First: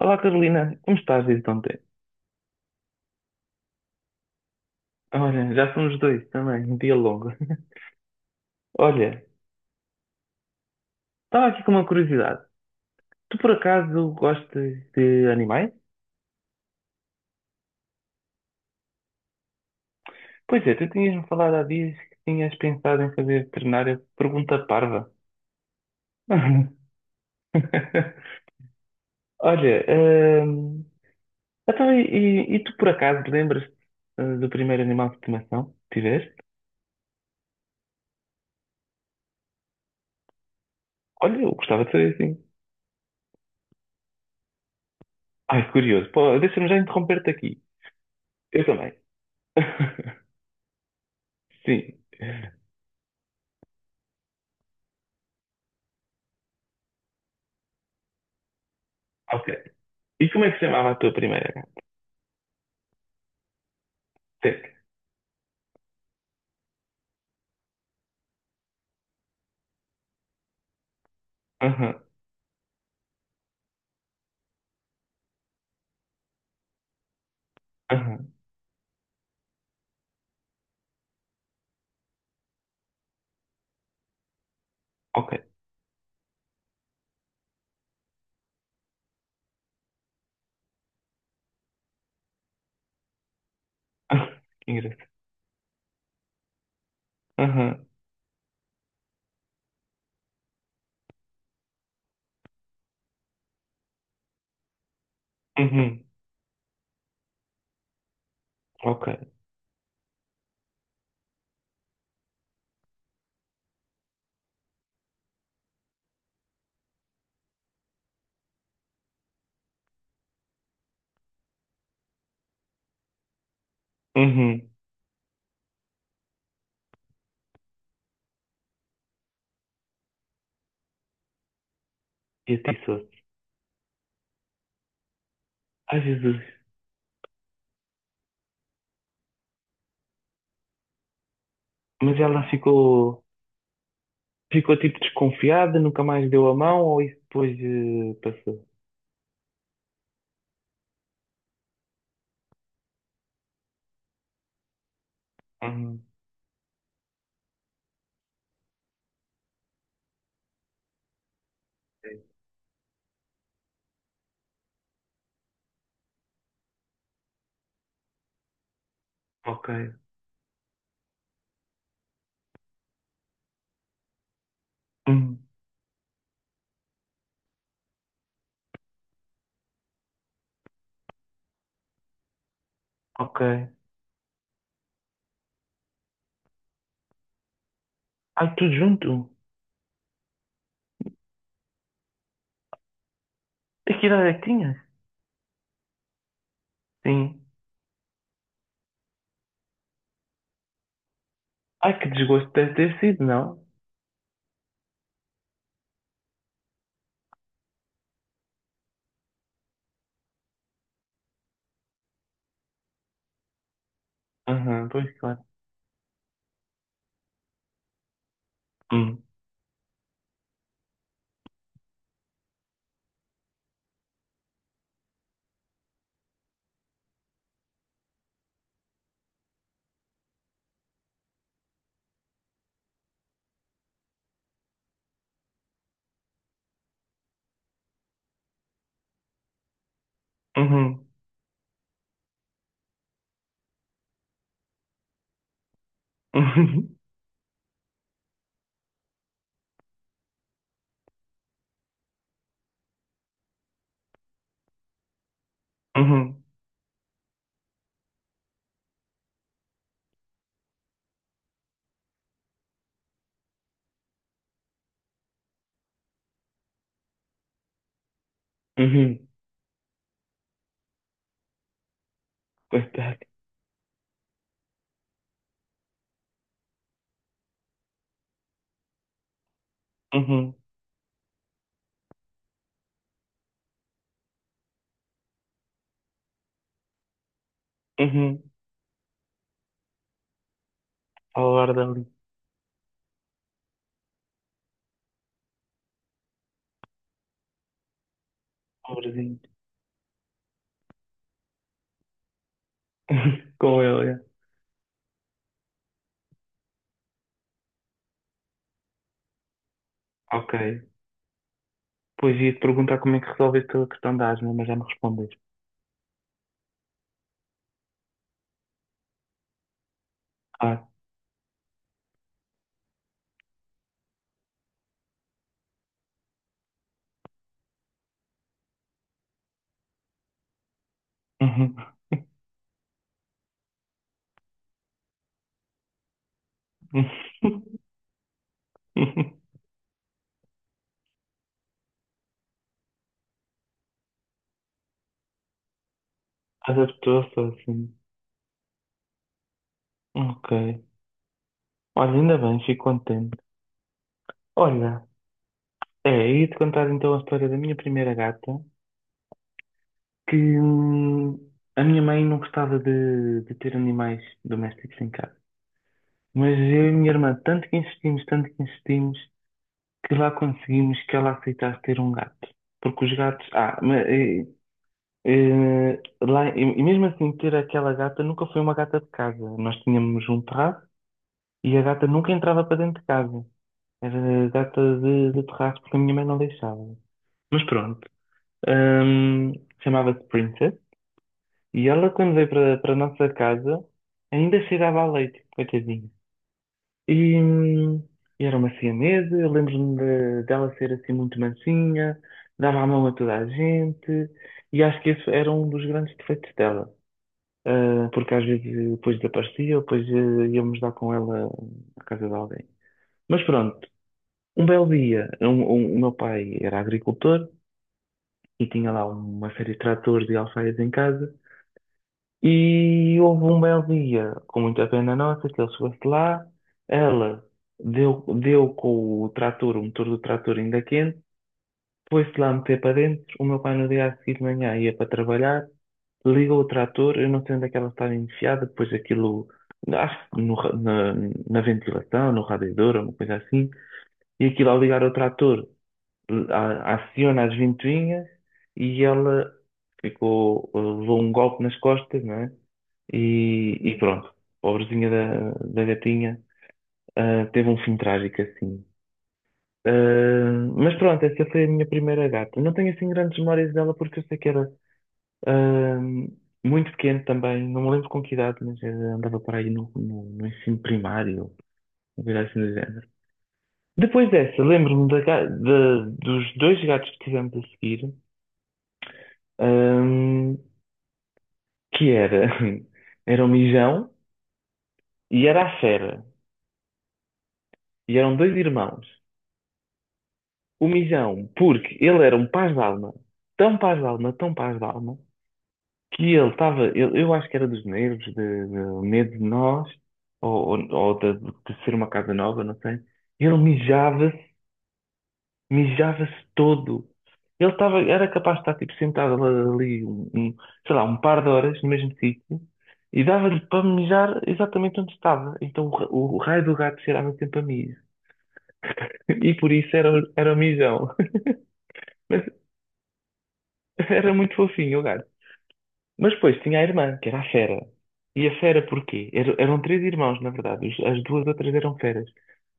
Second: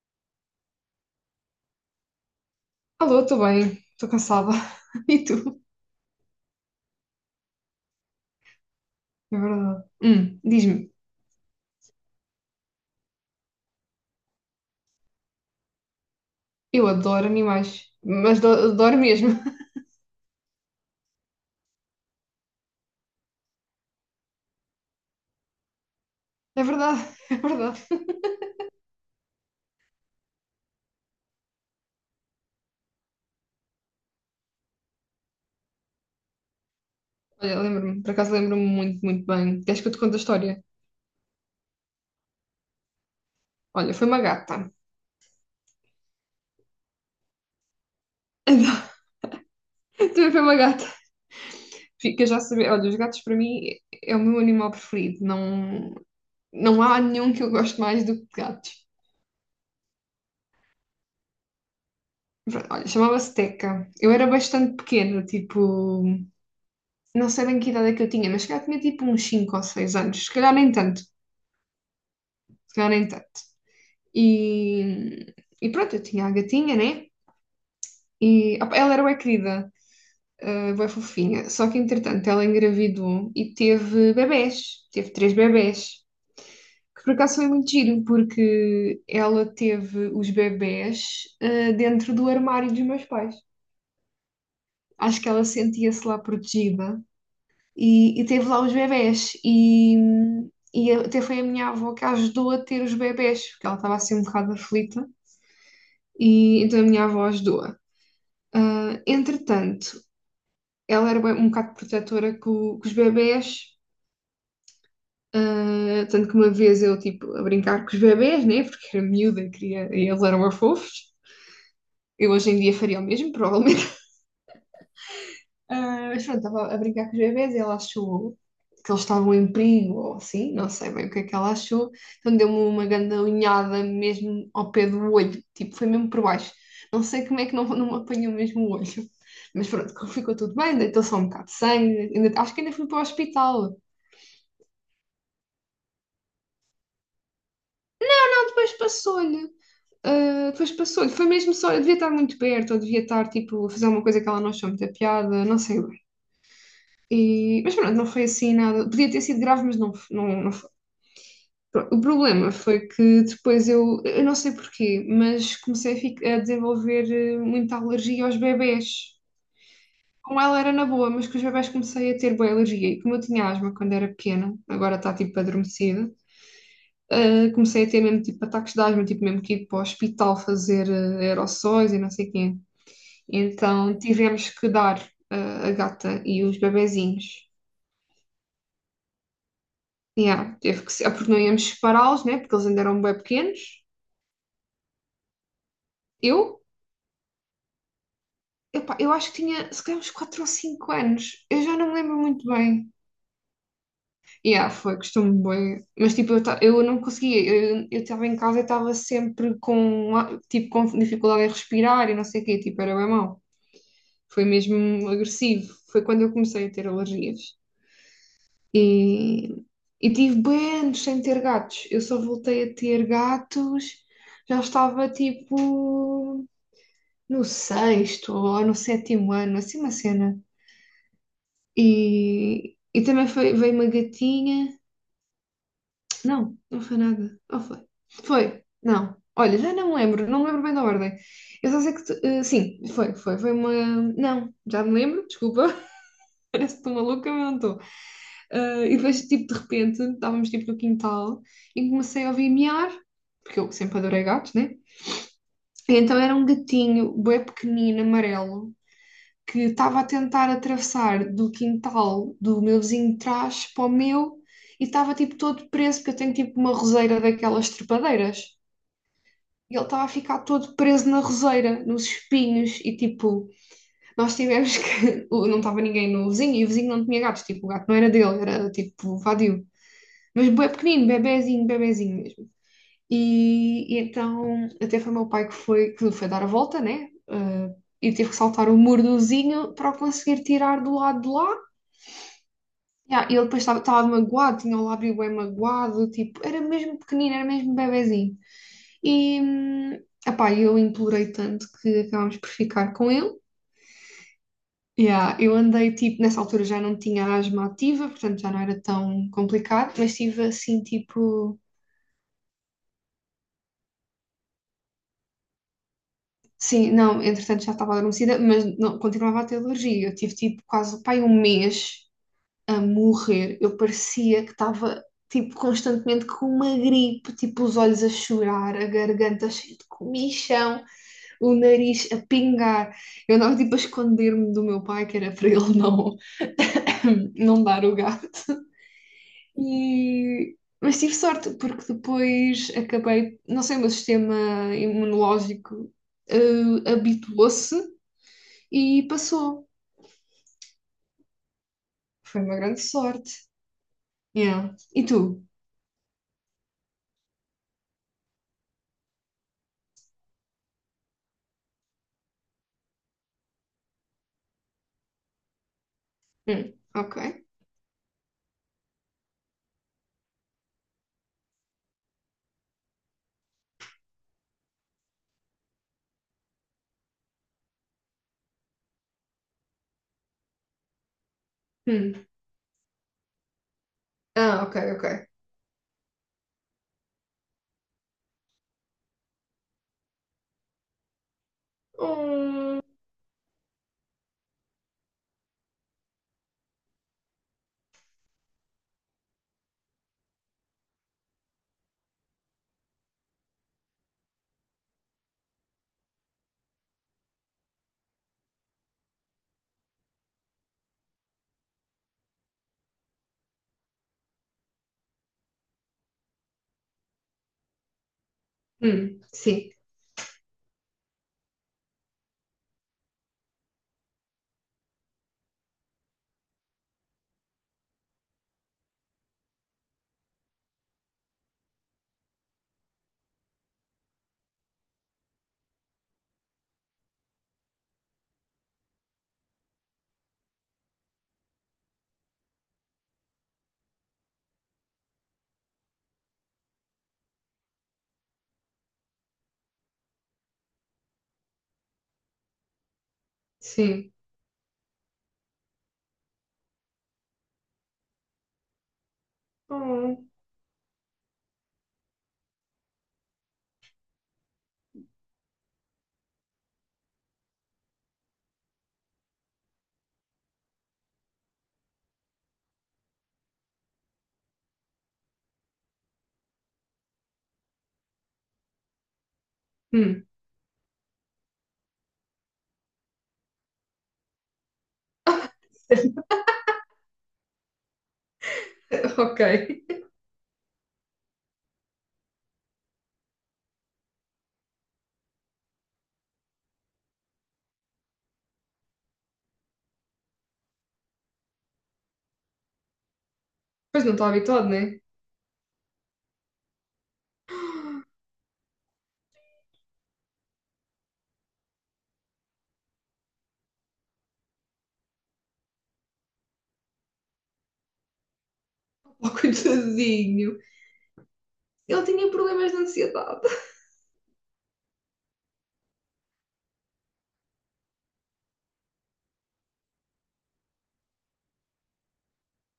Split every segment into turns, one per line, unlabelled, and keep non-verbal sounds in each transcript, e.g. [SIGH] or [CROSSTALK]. Olá Carolina, como estás desde ontem?
Alô, estou bem, estou cansada. [LAUGHS] E
Olha,
tu?
já somos dois também, um dia longo. [LAUGHS] Olha,
É verdade. Diz-me,
estava aqui com uma curiosidade. Tu por acaso gostas de animais?
eu adoro animais, mas adoro mesmo. [LAUGHS]
Pois é, tu tinhas-me falado há dias que tinhas pensado em fazer veterinária. Pergunta parva.
É verdade, é verdade.
[LAUGHS] Olha, hum, então, e tu por acaso lembras-te do primeiro animal de estimação que tiveste?
Olha, lembro-me, por acaso lembro-me muito, muito bem. Queres que eu te conte a história?
Olha, eu gostava de saber assim.
Olha, foi uma gata.
Ai, curioso. Pô, deixa-me já interromper-te aqui. Eu
Então,
também.
[LAUGHS]
[LAUGHS]
também foi uma gata.
Sim.
Fica já a saber. Olha, os gatos para mim é o meu animal preferido. Não, não há nenhum que eu goste mais do que gatos.
Ok. E como é que se chamava a tua primeira gata?
Pronto, olha, chamava-se Teca. Eu era
Teta.
bastante pequena, tipo, não sei bem que idade é que eu tinha, mas se calhar tinha tipo uns 5 ou 6 anos, se calhar nem tanto.
Aham,
Se calhar nem tanto. E, e pronto, eu tinha a gatinha, né?
aham,
E opa, ela era bem querida, bem fofinha. Só que entretanto ela engravidou e teve bebés, teve
ok.
três bebés. Que por acaso foi muito giro, porque ela teve os bebés dentro do armário dos meus pais.
Ah, que engraçado.
Acho que ela sentia-se lá protegida
Aham,
e teve lá os bebés. E até foi a minha avó que a ajudou a ter os bebés, porque ela estava assim um bocado aflita.
uhum,
E então a minha avó ajudou-a. Ah,
ok.
entretanto, ela era um bocado protetora com os bebés, tanto que uma vez eu, tipo, a brincar com os bebés, né? Porque era miúda, queria, e eles eram fofos. Eu hoje em dia faria o mesmo, provavelmente.
Uhum.
Ah, mas pronto, estava a brincar com os bebés e ela achou que eles estavam em perigo ou assim, não sei bem o que é que ela achou. Então
E
deu-me uma
atiçou-se.
grande unhada mesmo ao pé do olho, tipo, foi
Ai,
mesmo por
Jesus.
baixo. Não sei como é que não, não me apanhou mesmo o olho. [LAUGHS] Mas pronto, ficou tudo bem, deitou só um bocado de sangue,
Mas
ainda, acho que ainda fui para o hospital.
ficou tipo desconfiada, nunca mais deu a mão ou isso depois
Ah,
passou?
depois passou-lhe. Ah, depois passou-lhe. Foi mesmo só, eu devia estar muito perto, ou devia estar, tipo, a fazer uma coisa que ela não achou muita piada, não sei bem.
Uhum.
E, mas pronto, não foi assim nada. Podia ter sido grave, mas não, não, não. Pronto, o problema foi que depois eu não sei porquê, mas comecei a desenvolver muita alergia aos bebés.
Ok.
Com ela era na boa, mas com os bebés comecei a ter boa alergia. E como eu tinha asma quando era pequena, agora está
Hum,
tipo adormecida, comecei a ter mesmo tipo ataques de asma, tipo mesmo que ir para o hospital fazer aerossóis e não sei quê.
ok.
Então tivemos que dar eh, a gata e os bebezinhos.
Ai, tudo junto?
Yeah, teve que ser, porque não íamos separá-los, né? Porque eles ainda eram bem pequenos.
E que idade é que tinhas?
Eu,
Sim.
Epá, eu acho que tinha se calhar uns 4 ou cinco anos. Eu já não me
Ai, que
lembro muito
desgosto deve ter
bem.
sido, não?
E ah, foi, gostou-me bem. Mas tipo, eu, eu não conseguia. Eu estava em casa e estava sempre com dificuldade em respirar e não sei o quê. Tipo, era bem mau. Foi mesmo
Aham, pois claro.
agressivo. Foi quando eu comecei a ter alergias.
Hum,
E, e tive bem anos sem ter gatos. Eu só voltei a ter gatos. Já estava tipo no sexto ou no sétimo ano, assim uma cena. E também foi, veio uma gatinha. Não, não foi nada. Ou foi? Foi, não. Olha, já não me lembro, não me lembro bem da
uhum,
ordem. Eu só sei que, sim, foi. Foi uma. Não, já me lembro, desculpa.
[LAUGHS]
[LAUGHS] Parece que estou
uhum,
maluca, mas não estou. Eh, e depois, tipo, de repente, estávamos tipo no quintal e comecei a ouvir miar, porque eu sempre adorei gatos, né? E então era
uhum,
um gatinho, bué pequenino, amarelo. Que estava a tentar atravessar do quintal do meu vizinho de trás para o meu e estava tipo todo preso, porque eu tenho tipo uma roseira daquelas trepadeiras.
uhum.
E ele estava a ficar todo preso na roseira, nos espinhos, e
Coitado.
tipo, nós tivemos que. [LAUGHS] Não estava ninguém no vizinho, e o vizinho não tinha gatos, tipo, o gato não era dele, era tipo vadio. Mas
Uhum.
bué pequenino, bebezinho, bebezinho mesmo. E então até foi o meu pai que foi, dar a volta, né? Ah, e teve que
Uhum.
saltar o mordozinho para o conseguir tirar do lado de
Ao
lá.
ar dali,
Ya, e ah, ele depois estava magoado, tinha o lábio bem magoado, tipo, era mesmo pequenino, era mesmo bebezinho.
pobrezinho.
E, epá, eu implorei tanto que acabámos por ficar com ele.
Com ele, é.
Ya, eu andei, tipo, nessa altura já não tinha asma ativa, portanto já não era tão complicado, mas tive
Ok.
assim, tipo,
Pois ia-te perguntar como é que resolveste a questão da asma, mas já me respondeste.
sim, não, entretanto já estava adormecida, mas não, continuava a ter alergia. Eu tive tipo
Ah.
quase pai, um mês a morrer. Eu parecia que estava tipo constantemente com uma gripe, tipo os olhos a chorar, a garganta cheia de comichão, o
Uhum.
nariz a pingar. Eu andava tipo a esconder-me do meu pai, que era para ele não, [LAUGHS] não dar o gato.
[LAUGHS]
E, mas tive sorte, porque depois acabei, não sei, o meu sistema imunológico
Adaptou-se
habituou-se
assim.
e passou.
Ok. Olha, ainda
Foi uma
bem,
grande
fico contente.
sorte. Yeah.
Olha,
E tu?
é, ia-te contar então a história da minha primeira gata, que a minha mãe não gostava de ter animais domésticos em casa. Mas eu e a minha
Ok.
irmã, tanto que insistimos, que lá conseguimos que ela aceitasse ter um gato. Porque os gatos. E mesmo assim, ter aquela gata nunca foi uma gata de casa. Nós tínhamos um terraço e a gata
Hum.
nunca entrava para dentro de casa. Era
Ah, ok,
gata
ok.
de terraço porque a minha mãe não deixava. Mas pronto. Ahm, Chamava-se Princess. E ela, quando veio
Hum,
para a nossa casa, ainda cheirava a leite, coitadinha. E era uma siamesa, eu lembro-me dela ser assim muito mansinha, dava a mão a toda a gente, e acho que esse era um dos grandes defeitos dela. Ah, porque às vezes depois desaparecia, ou depois íamos dar com ela à casa de alguém. Mas pronto, um belo dia, o meu pai era agricultor e tinha lá uma
sim,
série de tratores e alfaias em casa. E houve um belo dia, com muita pena nossa, que ele chegou-se lá, ela deu com o trator, o motor do trator ainda quente, foi-se lá meter para dentro. O meu pai no dia a seguir de manhã ia para trabalhar, ligou o trator, eu não sei onde é que ela estava enfiada, depois aquilo, acho que no ra- na, na ventilação, no radiador, uma coisa assim, e aquilo ao ligar o trator, aciona as ventoinhas e ela ficou, levou um golpe nas costas, não é? E
sim.
pronto, pobrezinha da gatinha, teve um fim trágico assim.
Hum,
Mas pronto, essa foi a minha primeira gata. Não tenho assim grandes memórias dela porque eu sei que era ah, muito pequeno também, não me lembro com que idade, mas andava para aí no ensino primário, uma coisa assim do género. Depois dessa, lembro-me dos dois gatos que tivemos a seguir,
hum.
ah, que era, [LAUGHS] era o Mijão e era a Fera,
[LAUGHS]
e eram dois irmãos.
Ok.
O Mijão, porque ele era um paz de alma, tão paz de alma, tão paz de alma, que ele estava, eu acho que era dos nervos, de medo de nós, ou de ser uma casa nova, não sei. Ele
Pois não está
mijava-se,
habituado, né? [LAUGHS]
mijava-se todo. Ele estava, era capaz de estar tipo, sentado ali, um, sei lá, um par de horas no mesmo sítio, e dava-lhe para mijar exatamente onde estava. Então o raio do gato cheirava sempre a mijo. [LAUGHS]
Oh,
E por isso era, era o
coitadinho.
mijão.
Ele
[LAUGHS]
tinha
Mas
problemas de ansiedade.
era muito fofinho o gato. Mas depois tinha a irmã, que era a Fera. E a Fera porquê? Eram três irmãos, na verdade. As duas outras eram feras.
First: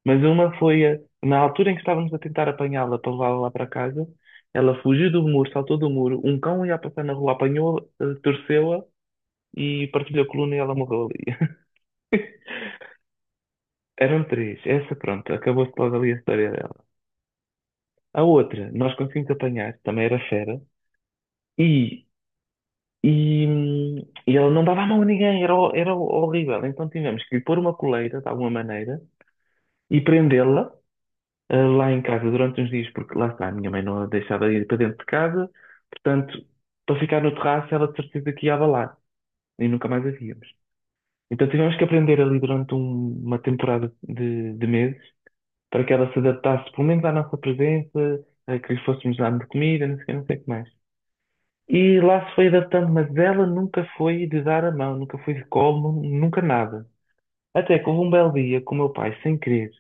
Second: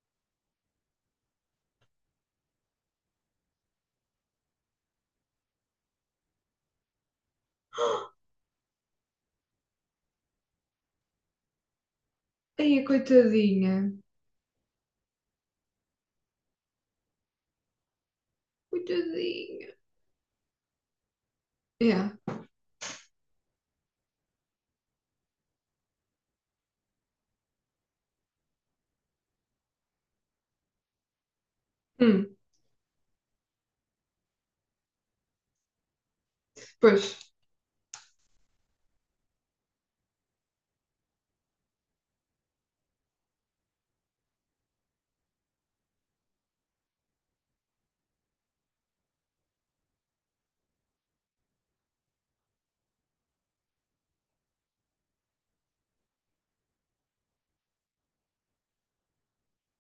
Mas uma foi, na altura em que estávamos a tentar apanhá-la para levá-la lá para casa, ela fugiu do muro, saltou do muro, um cão ia passar na rua, apanhou, torceu-a e partilhou a coluna e ela morreu ali. [LAUGHS]
Ai, coitadinha.
Eram três. Essa, pronto, acabou-se logo ali a história dela. A outra, nós conseguimos
Coitadinha.
apanhar, também era fera, e
Yeah.
E, hum, e ela não dava a mão a ninguém, era, era horrível. Então tivemos que lhe pôr uma coleira, de alguma maneira, e prendê-la lá em casa
Hum.
durante uns dias, porque lá está, a minha mãe não a deixava ir para dentro de casa, portanto, para
Pois,
ficar no terraço, ela de certeza que ia abalar, e nunca mais a víamos. Então tivemos que aprender ali durante uma temporada de meses, para que ela se adaptasse, pelo menos à nossa presença, a que lhe fôssemos dando de comida, não sei o quê, não sei o que mais. E lá se foi adaptando, mas ela nunca foi de dar a mão, nunca foi de colo, nunca nada. Até que houve um belo dia que o meu pai, sem querer,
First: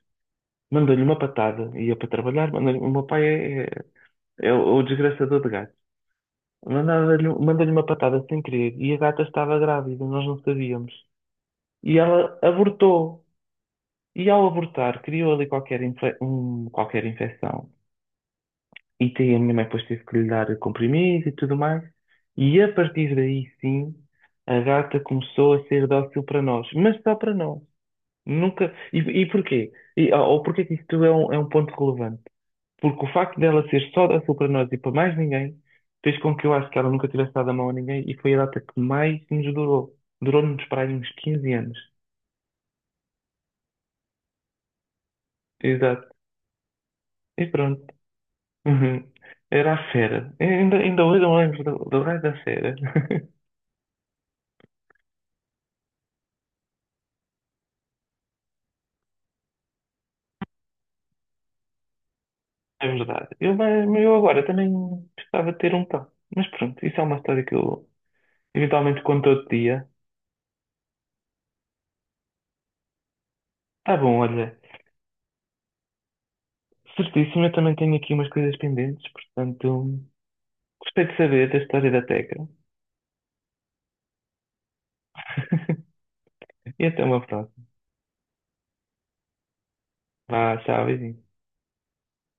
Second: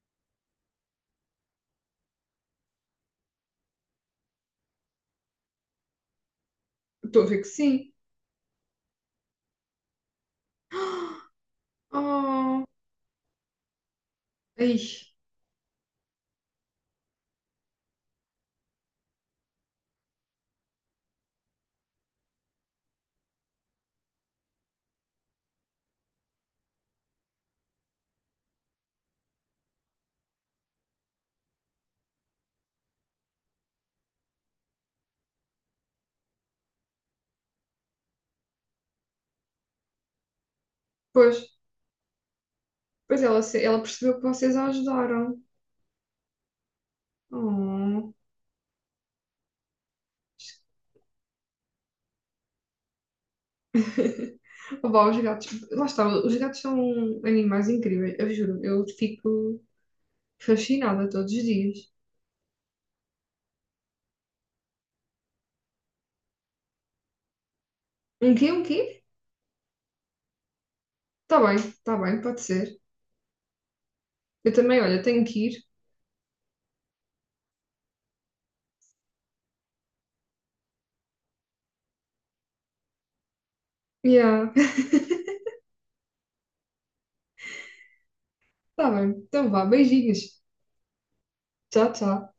mandou-lhe uma patada, ia para trabalhar, mandou-lhe, o meu pai é o desgraçador de gatos.
estou a ver que
Mandou-lhe uma
sim.
patada sem querer e a gata estava grávida, nós não sabíamos. E ela
Oh.
abortou. E ao
Ai,
abortar, criou ali qualquer, qualquer infecção. E tem, a minha mãe depois teve que lhe dar comprimido e tudo mais. E a partir daí, sim, a gata começou a ser dócil para nós, mas só para nós. Nunca. E porquê? E, ou porquê que isto é é um ponto relevante? Porque o facto dela ser só dócil para nós e para mais ninguém fez com que eu acho que ela nunca tivesse dado a mão a ninguém e foi a data que mais nos durou. Durou-nos para aí uns
pois.
15 anos.
Pois ela percebeu que vocês a ajudaram.
Exato. E pronto. [LAUGHS]
Oh.
Uhum. Era a fera. Ainda, ainda hoje eu me lembro do raio da fera.
[LAUGHS] Opa, os gatos, lá está, os gatos são animais incríveis, eu juro, eu fico fascinada todos os dias.
É verdade. Eu, mas eu agora também gostava de ter um tal. Mas pronto, isso é uma história que eu
Um quê? Um
eventualmente
quê?
conto outro dia.
Tá bem, tá bem, pode ser.
Tá bom,
Eu
olha.
também, olha, tenho que ir.
Certíssimo, eu também tenho aqui umas coisas pendentes, portanto, gostei de saber da história da Teca.
Yeah. [LAUGHS]
E até uma próxima.
Tá bem, então vá, beijinhos.
Vá, tchau, beijinho.
Tchau, tchau.